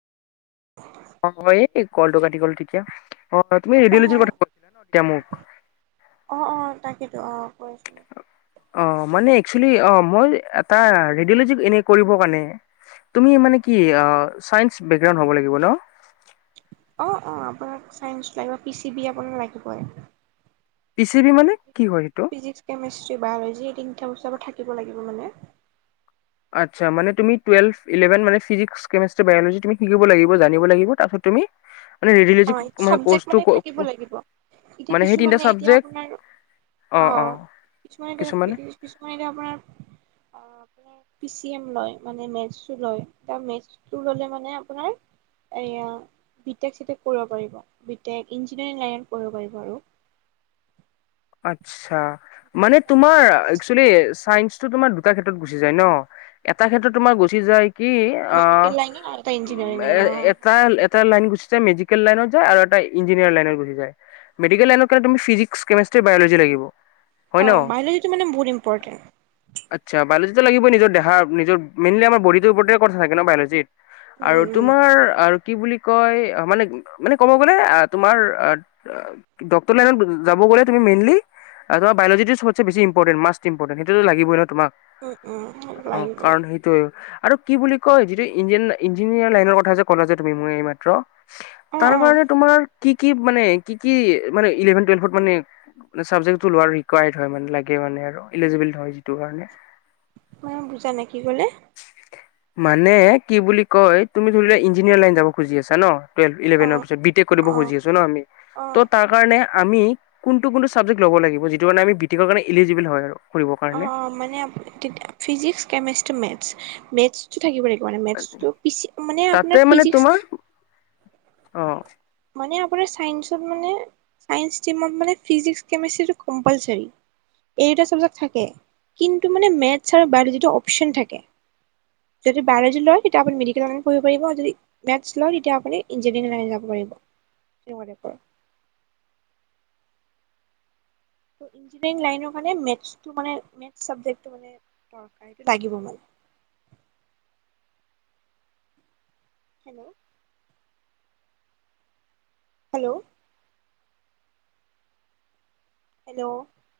অ [unintelligible] কলটো কাটি কল তেতিয়া অ তুমি অ', ৰেডিঅলজিৰ কথা কৈছিলা ন তেতিয়া মোক। অঁ কয় আছিলোঁ। অ মানে একচলি অ মই এটা ৰেডঅ'লজিক এনে কৰিবৰ কাৰণে তুমি মানে কি অ চাইন্স বেকগ্ৰাউণ্ড হ'ব লাগিব ন? অ অ আপোনাক চাইন্স লাগিব। পি চি বি আপোনাক লাগিবই। পি চি বি মানে কি হয় সেইটো ফিজিকস, কেমেষ্ট্ৰি, বায়লজি এই তিনটা বস্তু আমাৰ থাক থাকিব লাগিব মানে। আচ্ছা মানে তুমি টুৱেলভ ইলেভেন মানে ফিজিক্স, কেমেষ্টি, বায়লজি তুমি শিকিব লাগিব জানিব লাগিব। তাপিছত তুমি মানে অ ৰেডিঅ'লজি চাবজেক্ট কৰ্চটো মানে থাকিব লাগিব। এতিয়া মানে সেই তিনিটা কিছুমানে এতিয়া চাবজেক্ট আপোনাৰ অ কিছুমান কিছুমানে এতিয়া কিছুমান এতিয়া আপোনাৰ অ মানে পি চি এম লয় মানে মেটচও লয়। তাও মেচটোৰ ললে মানে আপোনাৰ এয়া বিতেক চিতেক কৰিব পাৰিব। বি টেক, ইঞ্জিনিয়াৰিং লাইনত পঢ়িব পাৰিব আৰু। আচ্ছা এতিয়া মানে তেনেকেইটা মোৰ তোমাৰ মেথছ একচলি চায়েঞ্চ তোমাৰ দুটা ক্ষেত্ৰত গুচি যায় ন। এটা ক্ষেত্ৰত তোমাৰ গুচি যায়। কি অ মেডিকেল লাইনত আৰু এটা উম ইঞ্জিনিয়াৰিং অ', এটা এটা লাইন গুচিছে মেজিক কেল লাইনত জা আৰু এটা ইঞ্জিনিয়াৰ লাইনত গুছি যায়। মেডিকেল লাইনত গলে তুমি ফিজিক্স, কেমেষ্টি। বায়লজি লাগিব। অ', বায়োলজিটো মানে বহুত ইম্পৰ্টেণ্ট আচ্ছা', বায়োলজিটো লাগিব নিজৰ দেহ নিজৰ মেইনলি আমাৰ বডিটোৰ ওপতেৰে কথা থাকে ন বায়োলজিত আৰু উম, তোমাৰ আৰু কি বুলি? কয়', অ', মানে মানে ক'ব গ'লে তোমাৰ অ', ডক্টৰ লাইনত যাব গ'লে তুমি মেইনলি অ', বায়োলজিটো চবছে বেছি ইম্পৰ্টেণ্ট মাষ্ট ইম্পৰ্টেণ্ট সেটোত লাগিবই ন তোমাক উম, উম, উম, অ লাগিবই কাৰণ সেইটোয়ে অ', আৰু কি বুলি কয় যিটো ই ইঞ্জিনিয়াৰ লাইনৰ কথা যে ক'লা যে তুমি মই এই মাত্ৰ অ', তাৰ অ', কাৰণে তোমাৰ কি, কি, মানে কি, কি, মানে ইলেভেন টুয়েলভত মানে চাবজেক্টটো লোৱাৰ ৰিকুৱাইৰ্ড হয় মানে লাগে মানে আৰু ইলিজিবল ধৰ হয় যিটো কাৰণে মই বুজা নাই, কি কলি? মানে কি বুলি কয়, তুমি ধৰি লোৱা ইঞ্জিনিয়াৰ লাইন যাব খুজি আছা ন? টুয়েলভ ইলেভেনৰ অ', পিছত বি টেক কৰিব অ', খুজি আছোঁ ন আমি, ত অ', তাৰ কাৰণে আমি কোনটো কোনটো চাবজেক্ট ল'ব লাগ যটো কাৰণে আমি বি টেক কৰ কাৰণে ইলিজিবল হয় আৰু কৰিবৰ কাৰণে অ', মানে ফিজিক্স, কেমেষ্ট্ৰি, মেথছ, মেথছটো থাকিবৈ মেথছটো পিছে মানে আপোনাৰ ফিজিক্স আহঁ', মানে আপোনাৰ চাইন্সত মানে চাইন্স ষ্টমত মানে ফিজিক্স কেমেষ্ট্ৰিটো কম্পালচাৰী এই দুটা চাবজেক্ট থাকে কিন্তু মানে মেথছ আৰু বায়োলজিটো অপচন থাকে যদি বায়োলজি লয় তেতিয়া আপুনি মেডিকেল পঢ়িব পাৰিব যদি মেথছ লয় তেতিয়া আপুনি ইঞ্জিনিয়াৰিং লাইন যাব পাৰিব তেনেকুৱাতে কয় ইঞ্জিনিয়াৰিং লাইনৰ কাৰণে মেথছত মানে মেথছ চাবজেক্টটো মানে দৰকাৰী এইটো লাগিব মানে হম', হেল্ল', হেল্ল', হেল্ল, '